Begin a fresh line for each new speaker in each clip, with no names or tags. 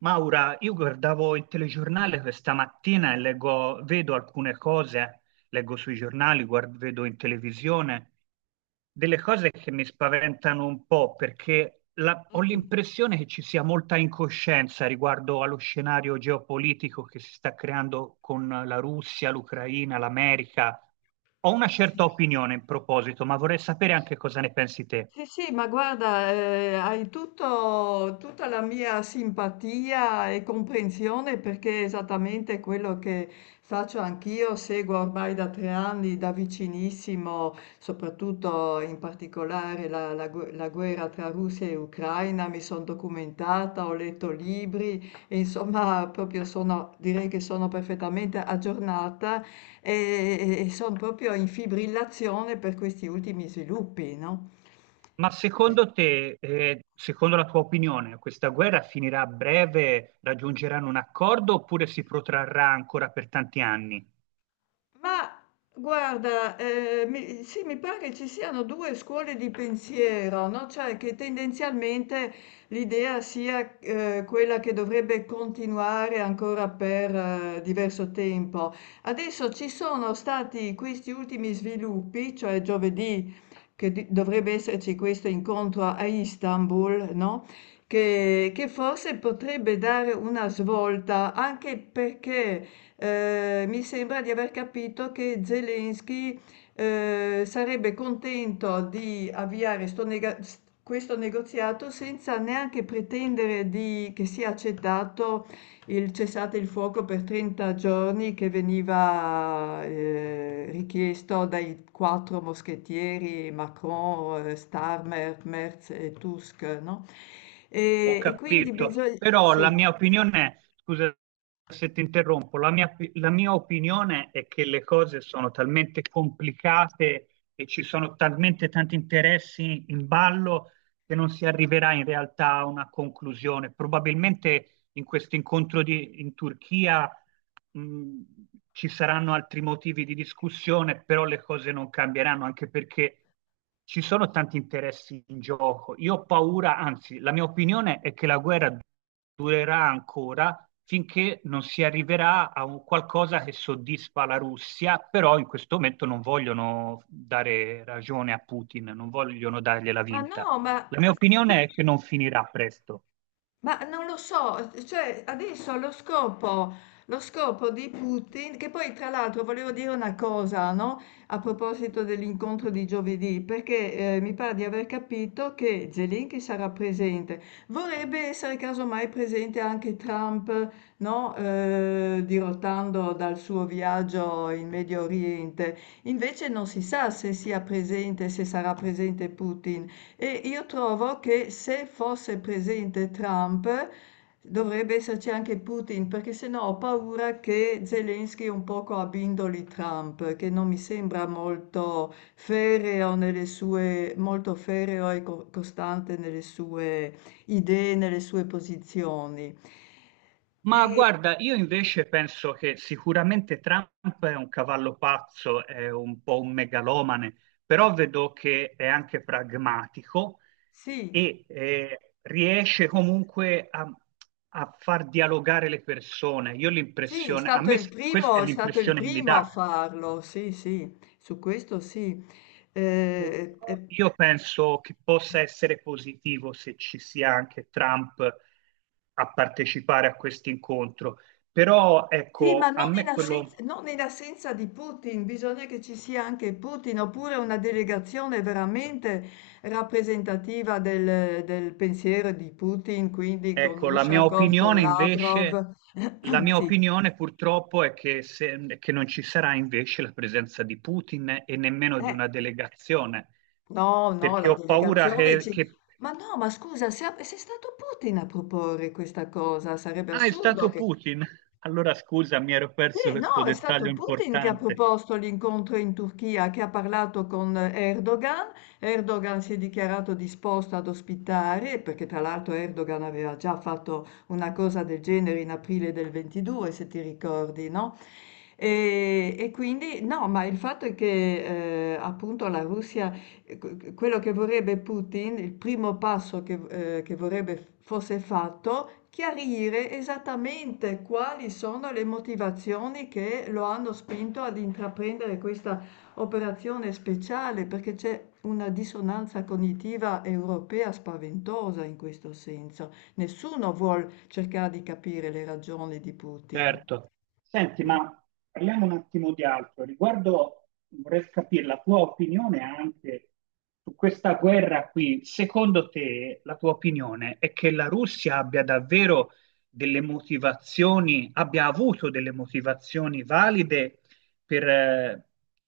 Maura, io guardavo il telegiornale questa mattina e vedo alcune cose, leggo sui giornali, vedo in televisione, delle cose che mi spaventano un po' perché ho
Infatti.
l'impressione che ci sia molta incoscienza riguardo allo scenario geopolitico che si sta creando con la Russia, l'Ucraina, l'America. Ho una certa opinione in proposito, ma vorrei sapere anche cosa ne pensi te.
Sì, sì, ma guarda, tutta la mia simpatia e comprensione, perché è esattamente quello che faccio anch'io. Seguo ormai da tre anni da vicinissimo, soprattutto in particolare la guerra tra Russia e Ucraina. Mi sono documentata, ho letto libri e insomma proprio sono, direi che sono perfettamente aggiornata, E e son proprio in fibrillazione per questi ultimi sviluppi, no?
Ma secondo te, secondo la tua opinione, questa guerra finirà a breve, raggiungeranno un accordo oppure si protrarrà ancora per tanti anni?
Ma guarda, sì, mi pare che ci siano due scuole di pensiero, no? Cioè che tendenzialmente l'idea sia, quella che dovrebbe continuare ancora per, diverso tempo. Adesso ci sono stati questi ultimi sviluppi, cioè giovedì che dovrebbe esserci questo incontro a Istanbul, no? Che forse potrebbe dare una svolta, anche perché mi sembra di aver capito che Zelensky sarebbe contento di avviare questo negoziato senza neanche pretendere che sia accettato il cessate il fuoco per 30 giorni, che veniva richiesto dai quattro moschettieri Macron, Starmer, Merz e Tusk, no?
Ho
E quindi
capito,
bisogna...
però la
Sì.
mia opinione, scusa se ti interrompo, la mia opinione è che le cose sono talmente complicate e ci sono talmente tanti interessi in ballo che non si arriverà in realtà a una conclusione. Probabilmente in questo in Turchia mh, ci saranno altri motivi di discussione, però le cose non cambieranno, anche perché ci sono tanti interessi in gioco. Io ho paura, anzi, la mia opinione è che la guerra durerà ancora finché non si arriverà a un qualcosa che soddisfa la Russia, però in questo momento non vogliono dare ragione a Putin, non vogliono dargliela
Ma
vinta.
no, ma...
La mia opinione è che non finirà presto.
Ma non lo so, cioè adesso lo scopo di Putin, che poi tra l'altro volevo dire una cosa, no? A proposito dell'incontro di giovedì, perché mi pare di aver capito che Zelensky sarà presente, vorrebbe essere casomai presente anche Trump, no? Dirottando dal suo viaggio in Medio Oriente. Invece non si sa se sia presente, se sarà presente Putin. E io trovo che se fosse presente Trump dovrebbe esserci anche Putin, perché sennò ho paura che Zelensky un poco abbindoli Trump, che non mi sembra molto ferreo nelle sue, molto ferreo e costante nelle sue idee, nelle sue posizioni.
Ma
E
guarda, io invece penso che sicuramente Trump è un cavallo pazzo, è un po' un megalomane, però vedo che è anche pragmatico
sì.
e riesce comunque a, a far dialogare le persone. Io
Sì, è
l'impressione,
stato il
questa
primo,
è
è stato il
l'impressione che mi
primo a
dà.
farlo, sì, sì, su questo sì.
Però
Eh, eh,
io penso che possa essere positivo se ci sia anche Trump a partecipare a questo incontro. Però
sì, ma
ecco,
non
a
in
me
assenza,
quello.
non in assenza di Putin, bisogna che ci sia anche Putin, oppure una delegazione veramente rappresentativa del, del pensiero di Putin, quindi con
Ecco, la mia
Ushakov, con
opinione invece,
Lavrov.
la mia
Sì.
opinione purtroppo è che, che non ci sarà invece la presenza di Putin e nemmeno di
Eh,
una delegazione,
No, no,
perché
la
ho paura
delegazione
che,
ci...
che-
Ma no, ma scusa, se è stato Putin a proporre questa cosa, sarebbe
Ah, è
assurdo
stato
che...
Putin. Allora scusa, mi ero perso
Sì,
questo
no, è
dettaglio
stato Putin che ha
importante.
proposto l'incontro in Turchia, che ha parlato con Erdogan. Erdogan si è dichiarato disposto ad ospitare, perché tra l'altro Erdogan aveva già fatto una cosa del genere in aprile del 22, se ti ricordi, no? E quindi, no, ma il fatto è che, appunto, la Russia... E quello che vorrebbe Putin, il primo passo che vorrebbe fosse fatto, chiarire esattamente quali sono le motivazioni che lo hanno spinto ad intraprendere questa operazione speciale, perché c'è una dissonanza cognitiva europea spaventosa in questo senso. Nessuno vuole cercare di capire le ragioni di Putin.
Certo. Senti,
Mm?
ma parliamo un attimo di altro. Riguardo, vorrei capire la tua opinione anche su questa guerra qui. Secondo te, la tua opinione è che la Russia abbia davvero delle motivazioni, abbia avuto delle motivazioni valide per, eh,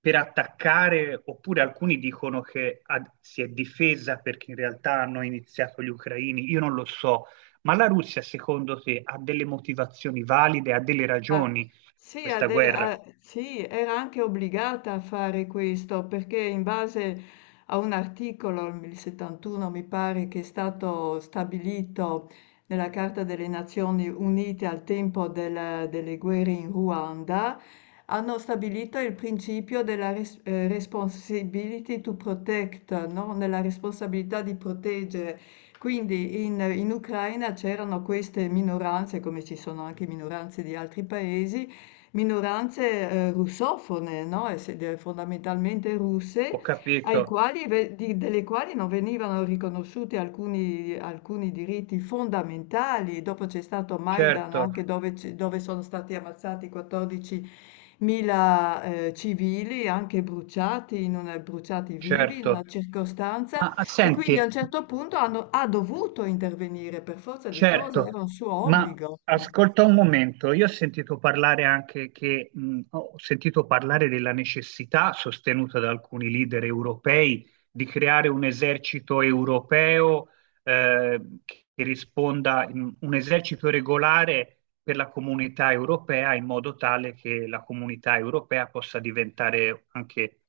per attaccare, oppure alcuni dicono che si è difesa perché in realtà hanno iniziato gli ucraini. Io non lo so. Ma la Russia, secondo te, ha delle motivazioni valide, ha delle
Ma
ragioni
sì,
questa guerra?
sì, era anche obbligata a fare questo, perché in base a un articolo, il 71 mi pare, che è stato stabilito nella Carta delle Nazioni Unite al tempo delle guerre in Ruanda, hanno stabilito il principio responsibility to protect, no? Nella responsabilità di proteggere. Quindi in Ucraina c'erano queste minoranze, come ci sono anche minoranze di altri paesi, minoranze, russofone, no, esse de fondamentalmente russe,
Ho
ai
capito,
quali ve di delle quali non venivano riconosciuti alcuni diritti fondamentali. Dopo c'è stato Maidan,
certo,
anche dove c dove sono stati ammazzati 14.000, civili, anche bruciati vivi in una
certo.
circostanza,
Ma
e quindi a un
senti,
certo punto ha dovuto intervenire per forza di cose, era
certo,
un suo
ma
obbligo.
ascolta un momento, io ho sentito parlare anche che, ho sentito parlare della necessità, sostenuta da alcuni leader europei, di creare un esercito europeo, eh, che risponda, un esercito regolare per la comunità europea in modo tale che la comunità europea possa diventare anche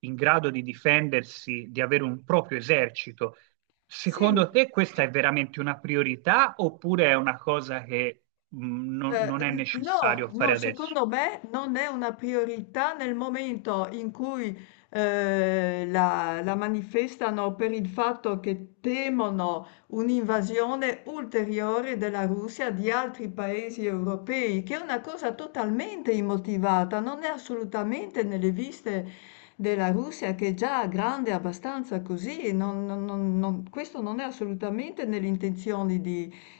in grado di difendersi, di avere un proprio esercito.
Sì.
Secondo te questa è veramente una priorità oppure è una cosa che mh, non, non è
No,
necessario fare
no,
adesso?
secondo me non è una priorità nel momento in cui la, la manifestano per il fatto che temono un'invasione ulteriore della Russia di altri paesi europei, che è una cosa totalmente immotivata, non è assolutamente nelle viste della Russia, che è già grande abbastanza così. Questo non è assolutamente nelle intenzioni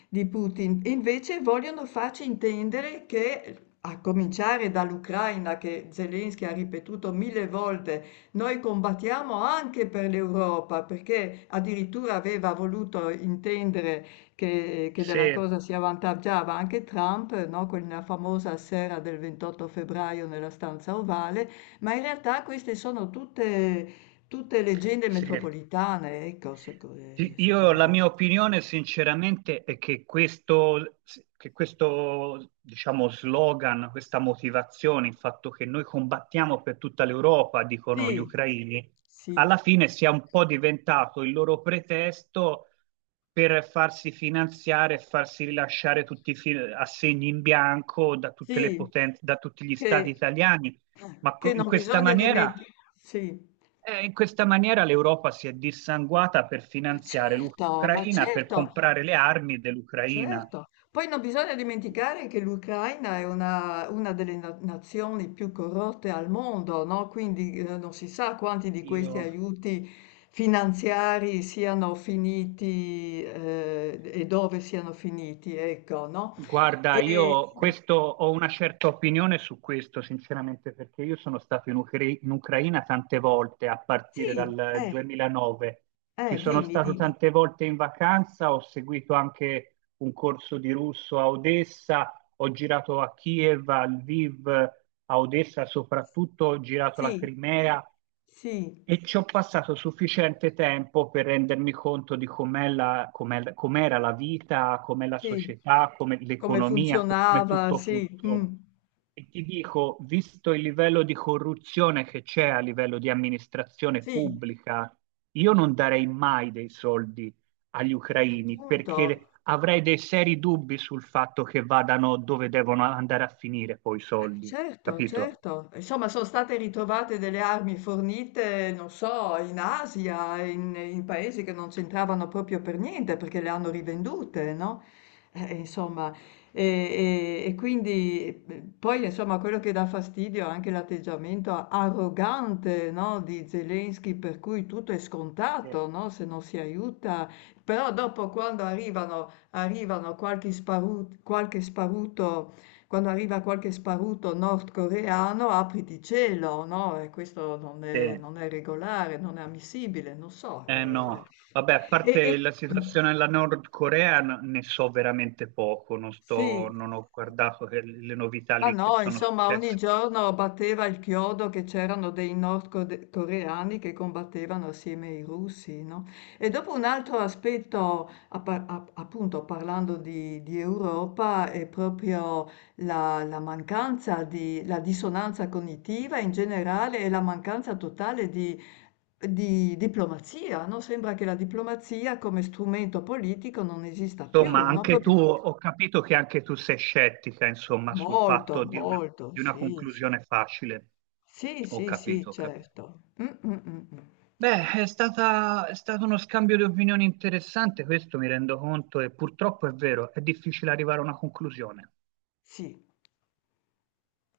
di Putin. E invece vogliono farci intendere che, a cominciare dall'Ucraina, che Zelensky ha ripetuto mille volte, noi combattiamo anche per l'Europa, perché addirittura aveva voluto intendere che
Se,
della cosa si avvantaggiava anche Trump, no? Quella famosa sera del 28 febbraio nella stanza ovale, ma in realtà queste sono tutte, tutte leggende
se
metropolitane, ecco,
Sì, io la
secondo.
mia opinione sinceramente è che questo, diciamo, slogan, questa motivazione, il fatto che noi combattiamo per tutta l'Europa, dicono gli
Sì,
ucraini, alla
sì.
fine sia un po' diventato il loro pretesto per farsi finanziare e farsi rilasciare tutti i assegni in bianco da tutte le
Sì,
potenze, da tutti gli stati
che
italiani.
che
In
non
questa
bisogna dimen.
maniera
Sì.
in questa maniera l'Europa si è dissanguata per
Ma
finanziare
certo, ma
l'Ucraina, per
certo.
comprare le armi dell'Ucraina.
Certo. Poi non bisogna dimenticare che l'Ucraina è una delle na nazioni più corrotte al mondo, no, quindi, non si sa quanti di
Io,
questi aiuti finanziari siano finiti, e dove siano finiti, ecco, no.
guarda,
E
io questo, ho una certa opinione su questo, sinceramente, perché io sono stato in Ucraina tante volte a partire
sì,
dal 2009. Ci sono
dimmi,
stato
dimmi.
tante volte in vacanza, ho seguito anche un corso di russo a Odessa, ho girato a Kiev, a Lviv, a Odessa soprattutto, ho girato la
Sì.
Crimea.
Sì.
E ci ho passato sufficiente tempo per rendermi conto di com'era la vita, com'è la
Sì,
società, com'è
come
l'economia, come
funzionava,
tutto
sì,
funziona.
mh.
E ti dico, visto il livello di corruzione che c'è a livello di amministrazione
Sì,
pubblica, io non darei mai dei soldi agli ucraini
appunto.
perché avrei dei seri dubbi sul fatto che vadano dove devono andare a finire poi i soldi,
Certo,
capito?
certo. Insomma, sono state ritrovate delle armi fornite, non so, in Asia, in, in paesi che non c'entravano proprio per niente, perché le hanno rivendute, no? Insomma, e, e quindi poi, insomma, quello che dà fastidio è anche l'atteggiamento arrogante, no, di Zelensky, per cui tutto è
Sì.
scontato, no, se non si aiuta. Però dopo, quando arriva qualche sparuto nordcoreano, apriti cielo, no, e questo non
Sì.
è, non è regolare, non è ammissibile, non so.
Eh no, vabbè, a
E e
parte la situazione della Nord Corea ne so veramente poco, non sto,
sì.
non ho guardato le novità
Ma
lì che
no,
sono
insomma, ogni
successe.
giorno batteva il chiodo che c'erano dei nordcoreani che combattevano assieme ai russi, no? E dopo un altro aspetto, appunto parlando di Europa, è proprio la dissonanza cognitiva in generale e la mancanza totale di, diplomazia, no? Sembra che la diplomazia come strumento politico non esista
Insomma,
più, no?
anche tu,
Proprio
ho capito che anche tu sei scettica, insomma, sul
molto,
fatto
molto,
di una
sì, sì.
conclusione facile.
Sì,
Ho
sì, sì,
capito, ho capito.
certo.
Beh, è stato uno scambio di opinioni interessante, questo mi rendo conto, e purtroppo è vero, è difficile arrivare a una conclusione.
Sì.